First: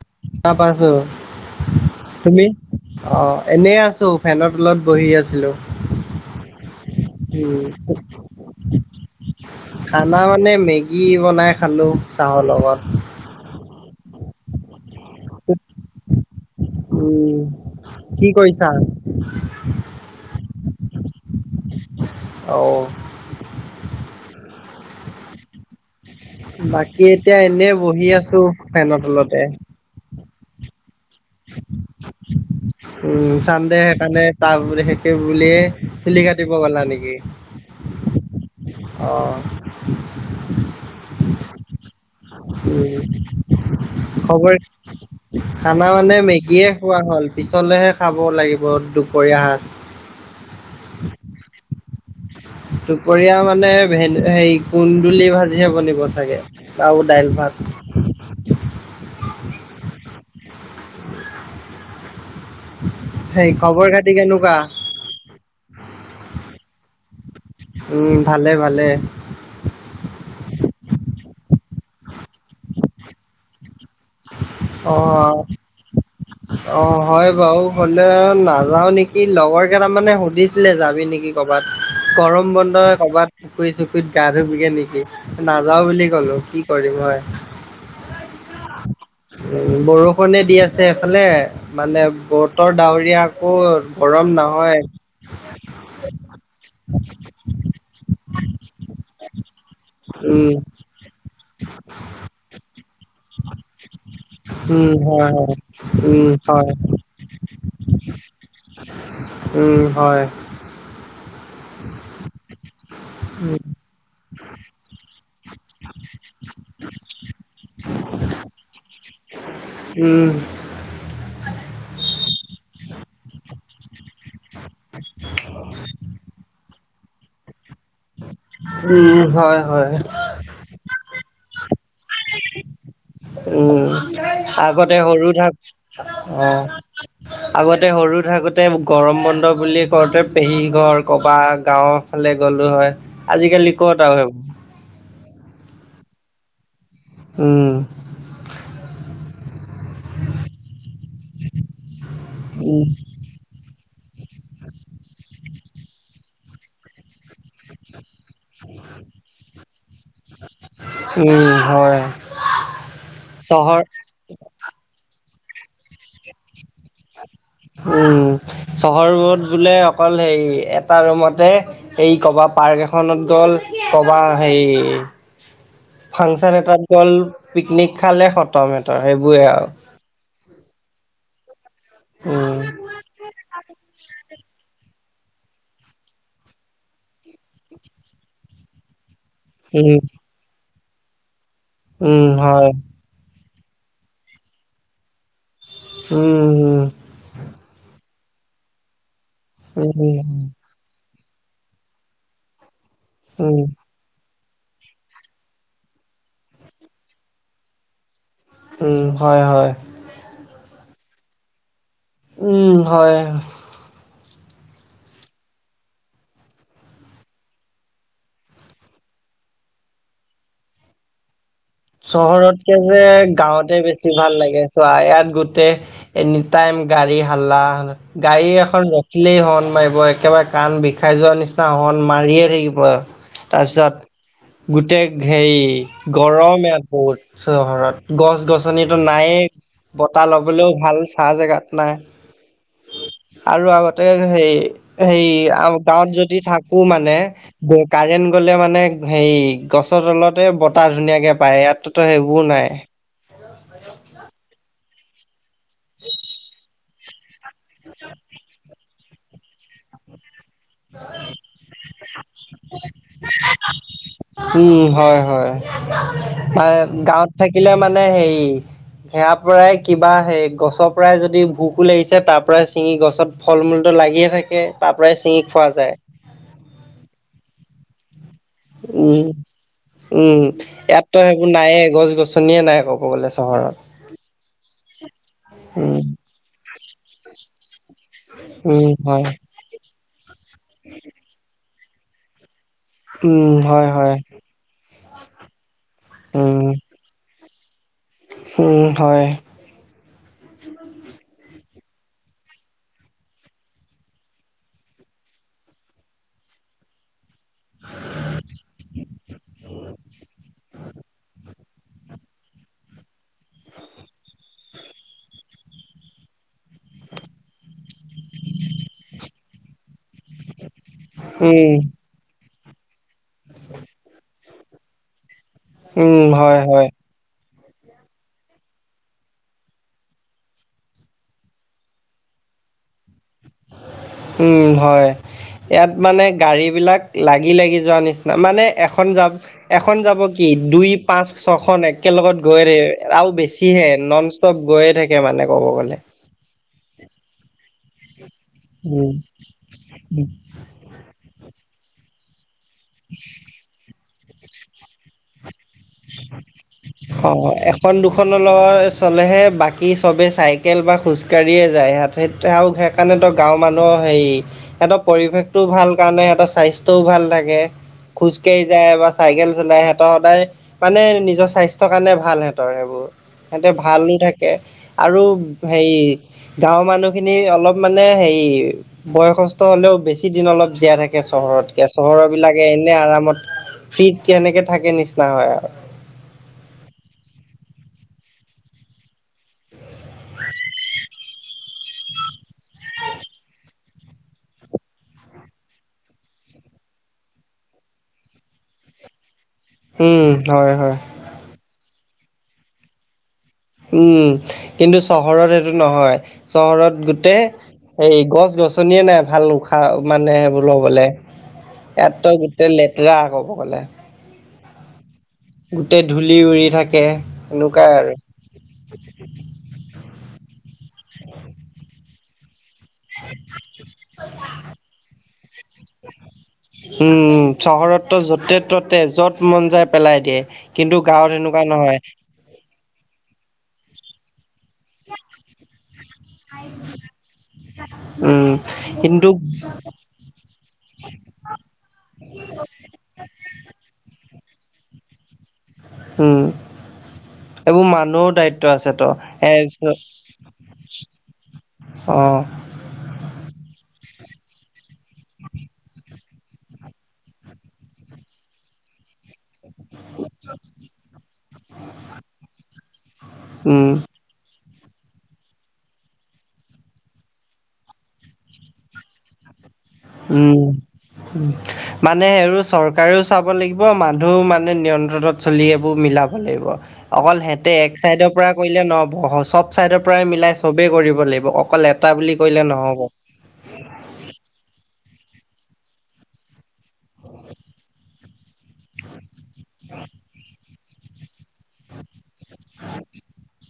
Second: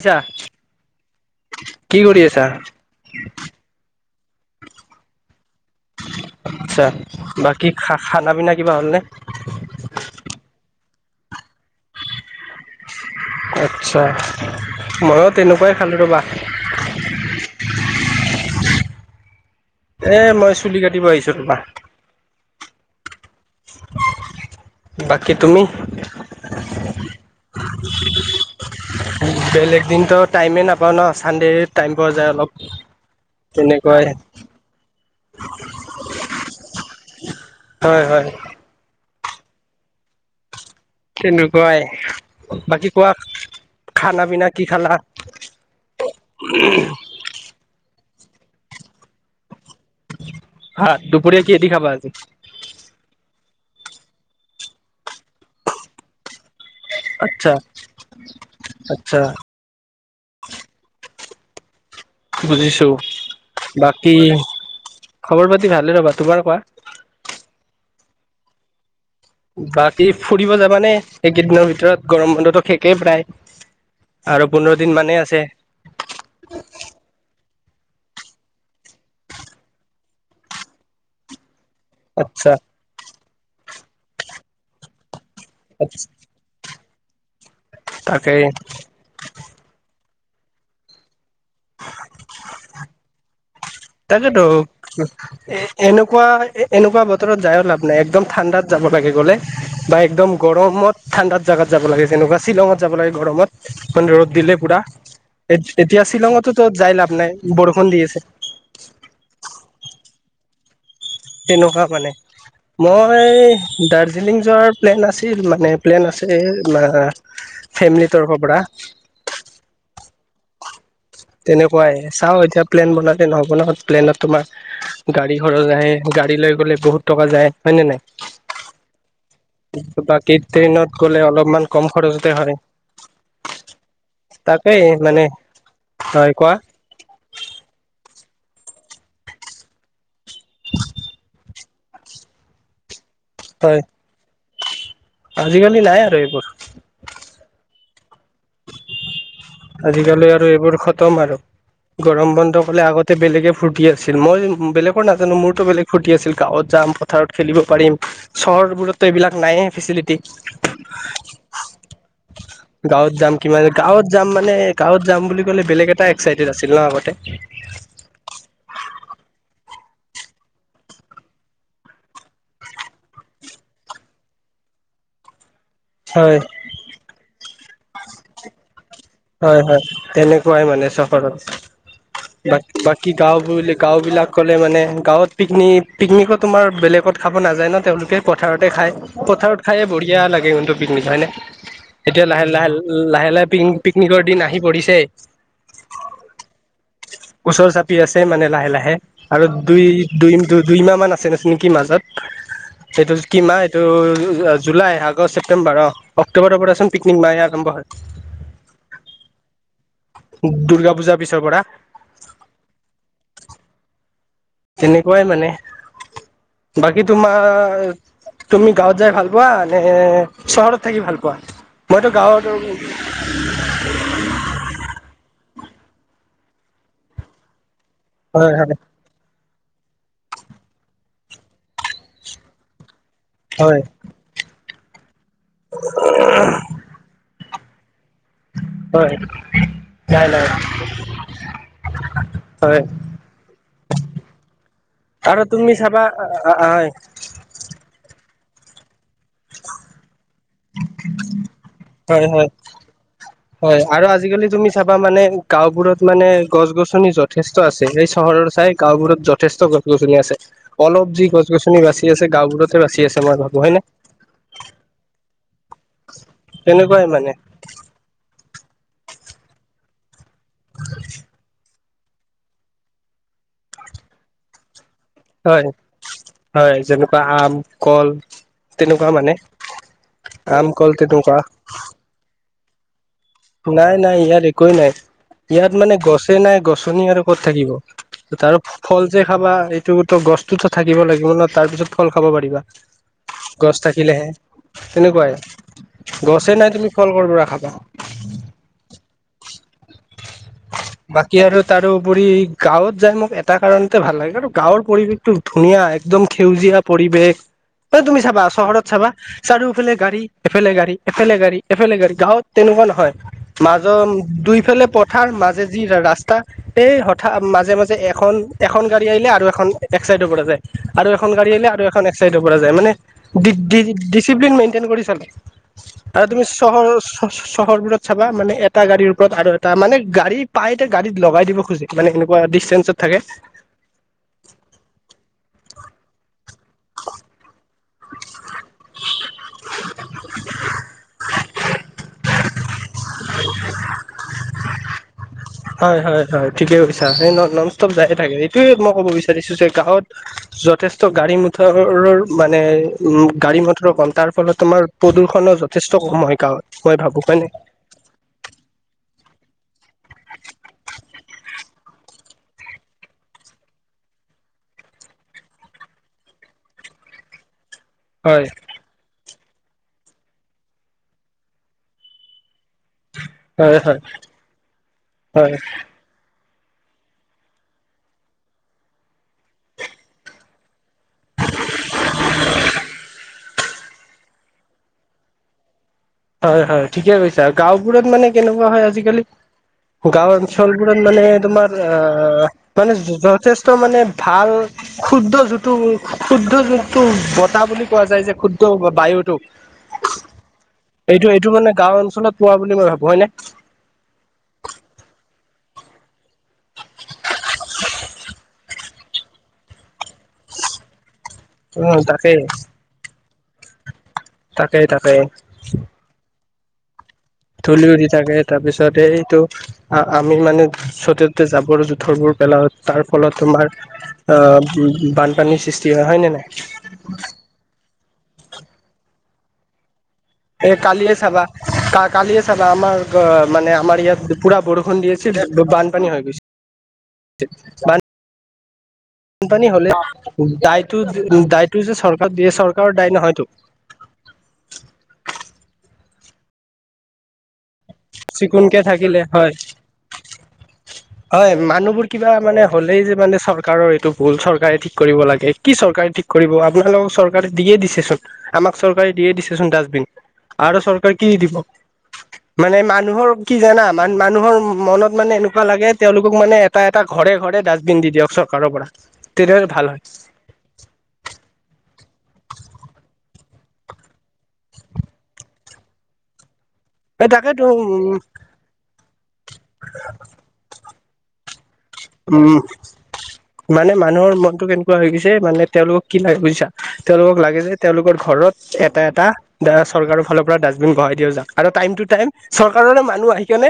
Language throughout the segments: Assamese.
আছা তা পাইছোঁ। কি কৰি আছা তুমি অ', এনে আছো ফেনৰ তলত বহি আছিলোঁ। আচ্ছা বাকী খা খানা পিনা কিবা হ'লনে। খানা মানে মেগী বনাই খালোঁ চাহৰ লগত। আচ্ছা ময়ো তেনেকুৱাই খালোঁ ৰ'বাহ। উম, কি কৰিছা। এ মই চুলি কাটিব আহিছোঁ ৰবা। অ'। বাকী তুমি বাকী এতিয়া এনে বহি আছো ফেনৰ তলতে। দিনটো টাইমেই নাপাওঁ ন চানডে টাইম পোৱা যায় অলপ। উম, চান্দে তেনেকুৱাই সেইকাৰণে তাৰ সেতোৱে বুলিয়ে চুলি কাটিব গলা নেকি? হয়, হয়। অ'। তেনেকুৱাই। উ, বাকী কোৱা খানা পিনা খবৰ কি খালা খানা মানে মেগীয়ে খোৱা হ'ল, পিছলেহে খাব লাগিব দুপৰীয়া সাজ। ভাত, দুপৰীয়া কি হেদি খাবা আজি? দুপৰিয়া মানে ভে হেৰি কুন্দুলি ভাজিহে বনিব চাগে। আৰু দাইল ভাত আচ্ছা, আচ্ছা। [inaudible] বুজিছো, সেই খবৰ খাতি বাকী কেনেকুৱা? খবৰ পাতি ভালে ৰ'বা, তোমাৰ কোৱা। উম, ভালে ভালে। বাকী ফুৰিব যাবানে, এইকেইদিনৰ ভিতৰত গৰম বন্ধতো শেষেই প্ৰায়। আৰু পোন্ধৰ দিন মানেই আছে অ'। অ' হয় বাৰু, হলে নাযাও নেকি লগৰ কেইটাৰমানয়ে সুধিছিলে যাবি নেকি। কৰবাত আচ্ছা গৰম বন্ধই কৰবাত পুখুৰী চুখুৰীত গা ধুবিগে নেকি। নাযাও বুলি কলো, কি কৰিম হয়। তাকেই। উ, বৰষুণে দি আছে এফালে মানে বতৰ ডাৱৰীয়া। আকৌ গৰম তাকেতো। নহয়। এ এনেকুৱা এ এনেকুৱা বতৰত যায়ো লাভ নাই একদম ঠাণ্ডাত যাব লাগে গলে। বা একদম উম গৰমত ঠাণ্ডাত জাগাত যাব লাগে যেনেকুৱা শ্বিলঙত যাব লাগে গৰমত। মানে ৰ'দ দিলে পুৰা, উম হয় হয় এতিয়া উম শ্বিলঙতোতো হয় যাই লাভ নাই বৰষুণ দি আছে। উম, হয়। তেনেকুৱা মানে, উম, মই দাৰ্জিলিং যোৱাৰ প্লেন আছিল। মানে প্লেন আছিল, ম ফেমিলি তৰফৰ পৰা। উম। তেনেকুৱাই, চাওঁ এতিয়া প্লেন বনালে নহব নহ প্লেনত তোমাৰ গাড়ী খৰচ আহে, গাড়ী লৈ গ'লে বহুত টকা যায় হয় নে নাই? উম, হয়। হয়, বাকী, ট্ৰেইনত গ'লে অলপমান কম খৰচতে হয়। উম, তাকেই আগতে মানে সৰু থাক, হয় অ' কোৱা আগতে সৰু থাকোঁতে গৰম বন্ধ বুলি কওঁতে, পেহীঘৰ, ক'ৰবাত গাঁও ফালে গ'লো হয়, আজিকালি হয় ক'ত আৰু সেইবোৰ। আজিকালি নাই আৰু এইবোৰ। উম। আজিকালি আৰু এইবোৰ খতম আৰু, গৰম বন্ধ কলে উম, আগতে বেলেগে ফুুৰি ফূৰ্তি আছিল, মই বেলেগৰ নাজানো, মোৰতো বেলেগ ফূৰ্তি আছিল, গাঁৱত যাম পথাৰত খেলিব পাৰিম। চহৰবোৰতো এইবিলাক নাই ফেচিলিটি। উম, হয়, গাঁৱত যাম, কিমান চহৰ গাঁৱত যাম মানে গাঁৱত যাম বুলি ক'লে বেলেগ এটা এক্সাইটেড আছিলো আগতে। উম, চহৰবত বোলে অকল হে এটা ৰুমতে এই কবা পাৰ্ক এখনত গ'ল, কবা হেৰি হয় ফাংচন এটাত গ'ল, পিকনিক খালে খতম হেতৰ। হয় হয়, তেনেকুৱাই মানে চহৰত। উম, বাকী গাও, বুলি গাঁও বিলাক ক'লে মানে গাঁৱত পিকনিক পিকনিকো তোমাৰ বেলেগত খাব নাযায় ন তেওঁলোকে পথাৰতে খায়, পথাৰত খায়ে উম। বঢ়িয়া লাগেটো পিকনিক হয় ন, এতিয়া উম, লাহে হয়। লাহে লাহে লাহে পি-পিকনিকৰ দিন আহি পৰিছে। উম। ওচৰ চাপি আছে মানে লাহে লাহে আৰু দুই, উম, উম, দুই, দুই। দুই মাহ মান আছে [unintelligible] নেকি মাজত এইটো কি মাহ উম, এইটো জুলাই আগ আগষ্ট ছেপ্টেম্বৰ অহ অক্টোবোৰৰ পৰাচোন পিকনিক মাহে আৰম্ভ হয়। উম হয়, হয়। দুৰ্গা পূজাৰ পিছৰ পৰা। উম হয়। তেনেকুৱাই মানে বাকী তোমাৰ। তুমি গাঁৱত যাই ভাল পোৱা নে চহৰত থাকি ভাল পোৱা। মইতো গাঁৱত চহৰতকে যে গাঁৱতে বেছি [unintelligible] ভাল লাগে চোৱা ইয়াত গোটেই এনিটাইম গাড়ী হাল্লা। গাড়ী হয় এখন ৰ খিলেই হৰ্ণ মাৰিব একেবাৰে কাণ বিষাই যোৱাৰ নিচিনা হৰ্ণ মাৰিয়ে থাকিব। হয় হয় তাৰপিছত গোটেই হেৰি গৰমে ইয়াত বহুত চহৰত। গছ-গছনিটো হয় নাইয়ে নাই বতাহ নাই ল'বলৈও ভাল চাহ জেগাত নাই। হয় আৰু আগতে হেই, হেই আৰু তুমি চাবা গাঁৱত যদি থাকো হয় মানে। কাৰেণ্ট গ'লে মানে হেৰি গছৰ তলতে বতাহ ধুনীয়াকে। পায় ইয়াততো হয় হয় সেইবোৰ নাই। হয় আৰু আজিকালি তুমি চাবা মানে গাঁওবোৰত মানে গছ-গছনি যত। যথেষ্ট আছে এই চহৰ চাই গাঁওবোৰত যথেষ্ট গছ-গছনি আছে। অলপ যি গছ-গছনি বাছি আছে গাওঁবোৰতে বাচি আছে মই ভাবো হয়নে। উম হয়, হয় [unintelligible] তেনেকুৱাই মানে গাঁৱত থাক কিলে মানে হেৰি সেয়াৰ পৰাই কিবা সেই গছৰ পৰাই যদি ভোক। [unintelligible] লাগিছে তাৰ পৰাই চিঙি গছত ফল মূলটো লাগিয়ে থাকে তাৰ পৰাই চিঙি হয় খোৱা যায়। হয় যেনেকুৱা আম কল। তেনেকুৱা উম, মানে উম আম কল ইয়াততো তেনেকুৱা সেইবোৰ নাইয়ে গছ-গছনিয়ে নাই ক'ব গ'লে। [unintelligible] নাই, নাই ইয়াত একোৱেই নাই। ইয়াত মানে উম গছে নাই গছনি আৰু ক'ত থাকিব তাৰ উম ফল যে হয় খাবা। [unintelligible] [unintelligible] গছতো থাকিব লাগিব নহ তাৰ পিছত ফল খাব পাৰিবা উম গছ হয় হয় থাকিলেহে। তেনেকুৱাই গছে নাই উম। তুমি ফল কৰ পৰা খাবা। উম হয়। [inaudible] বাকী আৰু তাৰোপৰি গাঁৱত যাই মোক এটা কাৰণতে ভাল লাগে আৰু গাঁৱৰ পৰিৱেশ। [unintelligible] ধুনীয়া একদম সেউজীয়া পৰিৱেশ। অ তুমি চাবা চহৰত চাবা চাৰিওফালে গাড়ী এফালে গাড়ী এফালে গাড়ী। এফালে গাড়ী গাঁৱত তেনেকুৱা নহয় মাজৰ দুইফালে পথাৰ মাজেদি ৰাস্তা। এই হঠা মাজে, মাজে এখন, এখন গাড়ী আহিলে আৰু এখন একচাইডৰ পৰা যায়। আৰু এখন গাড়ী উম, আহিলে আৰু এখন এক চাইডৰ পৰা যায় মানে ডি-ডিচিপ্লিন মেইনটেইন কৰি চলে। উম, আৰু তুমি হয়, হয়। চহৰ-চহৰবোৰত চাবা মানে এটা গাড়ীৰ ওপৰত আৰু। [unintelligible] তাৰ মানে গাড়ী পাই গাড়ীত লগাই দিব খোজে মানে এনেকুৱা ডিচটেন্সত থাকে। উম হয়। ইয়াত মানে গাড়ী বিলাক লাগি, লাগি যোৱা নিচিনা মানে এখন যা এখন যাব কি দুই পাঁচ ছখন একেলগত গৈ আৰু বেছিহে নন ষ্টপ গৈয়ে থাকে মানে ক'ব গ'লে। হয় হয় ঠিকে কৈছা সেই নন'ষ্টপ যাইয়ে থাকে এইটোয়ে মই ক'ব উম, বিচাৰিছো যে গাঁৱত। উম। যথেষ্ট গাড়ী মটৰৰ মানে উম গাড়ী মটৰ কম তাৰ ফলত তোমাৰ। প্ৰদূ্ষণো যথেষ্ট কম হয় গাঁৱত মই ভাবো হয়নে। অ', এখন দুখনন [unintelligible] চলে বাকী চবে চাইকেল বা খোজকাঢ়িয়ে যায়। [unintelligible] [unintelligible] আৰু সেইকাৰণেতো গাঁৱৰ মানুহৰ হেৰি। সিহঁতৰ পৰিৱেশটোও ভাল কাৰণে, সিহঁতৰ স্বাস্থ্য়ও ভাল থাকে। খোজ হয় কাঢ়ি যায় বা চাইকেল চলাই সিহঁতৰ সদায় মানে নিজৰ স্বাস্থ্যৰ কাৰণে ভাল সিহঁতৰ [unintelligible] সিহঁতে হয় হয় ভালো থাকে, আৰু হয় হেৰি গাঁৱৰ মানুহখিনি অলপ মানে হেৰি বয়সস্থ হলেও বেছি দিন অলপ জীয়াই থাকে চহৰতকে, চহৰ বিলাকে এনে আৰামত ফ্ৰীট কেনেকে থাকে নিচিনা হয় আৰু। হয়, হয়, ঠিকে কৈছা গাঁওবোৰত মানে কেনেকুৱা হয়, আজিকালি গাঁও অঞ্চলবোৰত মানে, তোমাৰ অ' মানে যথেষ্ট মানে ভাল শুদ্ধ জুঁটো শুদ্ধ জোনটো বতাহ বুলি কোৱা যায় যে শুদ্ধ বায়ুটোক। উম, হয়, হয়। এইটো এইটো মানে গাও অঞ্চলত পোৱা বুলি মই ভাবো হয় নে? উম, কিন্তু চহৰত সেইটো নহয়, চহৰত গোটেই এই গছ গছনিয়ে নাই ভাল উশাহ মানে, বোল লবলে। উম ইয়াতটো তাকেই গোটেই লেতেৰা কব গ'লে। তাকেই তাকেই। গোটেই ধূলি উৰি থাকে। ধূলি এনেকুৱাই উৰি আৰু। থাকে, তাৰপিছত এইটো আমি মানে জতে ততে যাবৰ যুথৰ বোৰ পেলাও। তাৰ ফলত তোমাৰ আহ বানপানীৰ সৃষ্টি হয়, হয়, নে নাই? চহৰতটো য'তে ত'তে য'ত মন যাই পেলাই দিয়ে। এ কিন্তু কালিয়ে গাঁৱত চাবা সেনেকুৱা নহয়। কা কালিয়ে চাবা আমাৰ মানে আমাৰ ইয়াত পুৰা বৰষুণ দি আছিল বানপানী হৈ গৈছে [unintelligible] উম, কিন্তু বানপানী হলে দায়টো দায়টো যে চৰকাৰ দিয়ে, চৰকাৰৰ দায় নহয়তো। উম, এইবোৰ মানুহৰ দায়িত্ব চিকুণকে আছে তো থাকিলে হয় [unintelligible] হয়, মানুহবোৰ কিবা মানে হ'লেই যে মানে চৰকাৰৰ এইটো ভুল, চৰকাৰে ঠিক কৰিব লাগে, কি চৰকাৰে ঠিক কৰিব আপোনালোকক চৰকাৰ চৰকাৰে দিয়ে দিছেচোন, আমাক চৰকাৰে দিয়ে দিছেচোন ডাষ্টবিন, আৰু চৰকাৰে কি দি দিব। মানে মানুহৰ কি জানা, উম, মানু মানুহৰ মনত মানে এনেকুৱা লাগে, তেওঁলোকক মানে এটা এটা ঘৰে ঘৰে ডাষ্টবিন দি দিয়ক চৰকাৰৰ পৰা। তেতিয়া ভাল হয়। উম। মানে আৰু চৰকাৰেও চাব লাগিব মানুহও মানে নিয়ন্ত্ৰণত চলি এইবোৰ মিলাব লাগিব। এই অকল তাকেতো হেতে উম এক চাইডৰ পৰা কৰিলে নহব চব চাইডৰ পৰাই মিলাই চবেই কৰিব লাগিব, অকল এটা বুলি উম কৰিলে নহ'ব। মানে মানুহৰ মনতটো কেনেকুৱা হৈ গৈছে, মানে তেওঁলোকক কি লাগে বুজিছা। তেওঁলোকক লাগে যে, তেওঁলোকৰ ঘৰত এটা এটা দ চৰকাৰৰ ফালৰ পৰা ডাষ্টবিন বঢ়াই দিয়া যাওক, আৰু টাইম টো টাইম চৰকাৰৰে মানুহ আহি কেনে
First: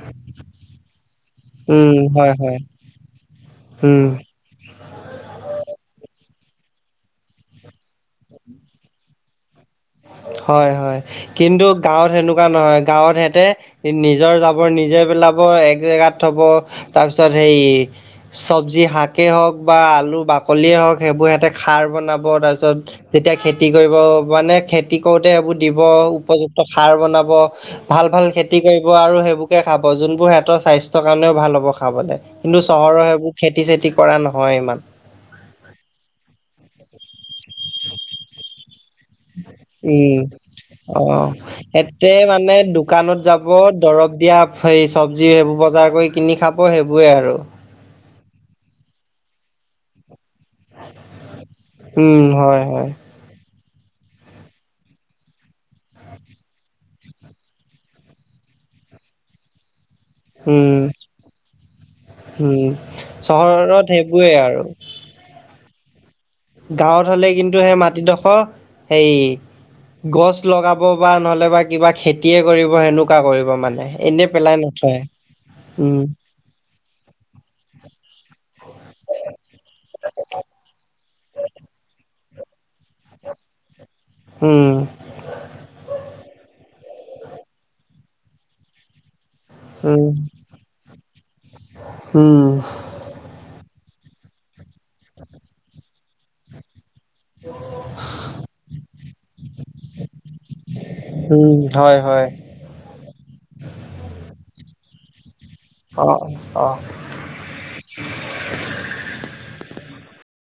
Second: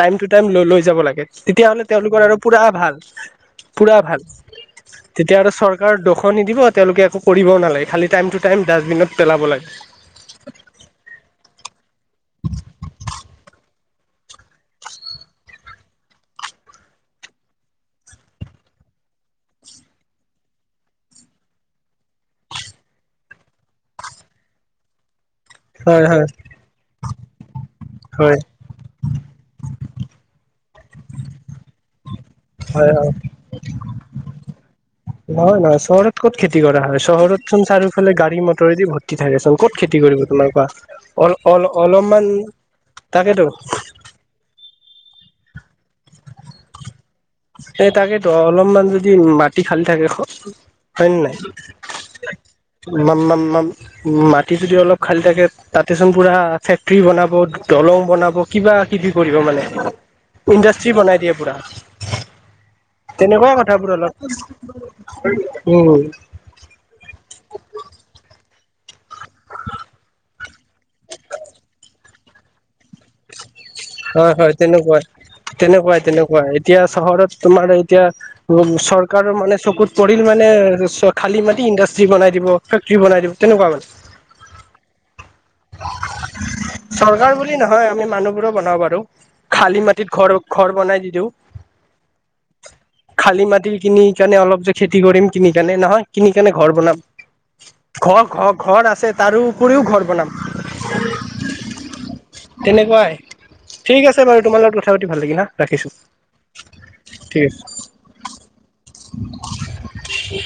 টাইম টু টাইম ল লৈ যাব লাগে, তেতিয়াহ'লে উম তেওঁলোকৰ হয় আৰু হয় পুৰা ভাল, পুৰা ভাল। [inaudible] তেতিয়া আৰু চৰকাৰ দোষ নিদিব, তেওঁলোকে একো কৰিবও নালাগে, খালি টাইম টু টাইম ডাষ্টবিনত পেলাব লাগে। হয়, হয়, কিন্তু গাঁৱত সেনেকুৱা নহয়, গাঁৱত হেঁতে নিজৰ যাবৰ নিজে পেলাব, এক জেগাত থব, তাৰপিছত সেই চবজি শাকেই হওক বা আলু বাকলিয়েই হওক, সেইবোৰ সিহঁতে খাৰ বনাব তাৰপিছত যেতিয়া খেতি কৰিব মানে খেতি কৰোতে সেইবোৰ দিব হয় হয় উপযুক্ত সাৰ বনাব, ভাল ভাল হয় খেতি কৰি ব আৰু সেইবোৰকে খাব, যোনবোৰ সিহঁতৰ স্বাস্থ্য কাৰণেও ভাল হ'ব খাবলৈ। কিন্তু হয় চহৰৰ হয় সেইবোৰ খেতি-চেতি কৰা নহয় ইমান। নহয় নহয়, চহৰত ক'ত খেতি কৰা হয়, চহৰতচোন চাৰিওফালে গাড়ী মটৰেদি ভৰ উম, অ' অল অল এতে অলপমান মানে দোকানত যাব, তাকেতো দৰব দিয়া সেই চব্জি সেইবোৰ বজাৰ কৰি কিনি খাব সেইবোৰেই আৰু। এ, তাকেইেতো অলপমান যদি মাটি খালী থাকে হয় নে নাই? উম হয় হয় মাটি যদি অলপ খালী থাকে তাতেচোন পুৰা ফেক্টৰী বনাব, দলং বনাব কিবা কিবি কৰিব মানে। উম ইণ্ডাষ্ট্ৰী বনাই দিয়ে পুৰা। উম, তেনেকুৱাই চহৰত কথাবোৰ অলপ সেইবোৰেই আৰু। উম। গাঁৱত হ'লে কিন্তু সেই মাটিডোখৰ হেই গছ লগাব বা নহ'লে বা কিবা খেতিয়ে কৰিব সেনেকা কুৱা কৰিব মানে, এনে হয় হয় পেলাই নথয় তেনেকুৱাই তেনেকুৱাই উম। তেনেকুৱাই এতিয়া চহৰত তোমাৰ এতিয়া চৰকাৰৰ মানে চকুত পৰিল মানে খালী মাটি ইণ্ডাষ্ট্ৰি বনাই দিব। ফেক্টৰী বনাই দিব, তেনেকুৱা মানে উম। চৰকাৰ বুলি নহয় আমি মানুহবোৰো বনাব পাৰোঁ। খালী উম মাটিত ঘৰ ঘৰ বনাই দি দিওঁ। উম খালী মাটি কিনি কেনে অলপ যে খেতি কৰিম কিনি কেনে নহয় কিনি কেনে ঘৰ বনাম। ঘৰ ঘৰ ঘৰ আছে তাৰোপৰিও ঘৰ বনাম। উম, হয় হয়। তেনেকুৱাই। ঠিক আছে বাৰু তোমাৰ লগত কথা পাতি ভাল লাগিল হা, ৰাখিছোঁ। অ অ ঠিক আছে।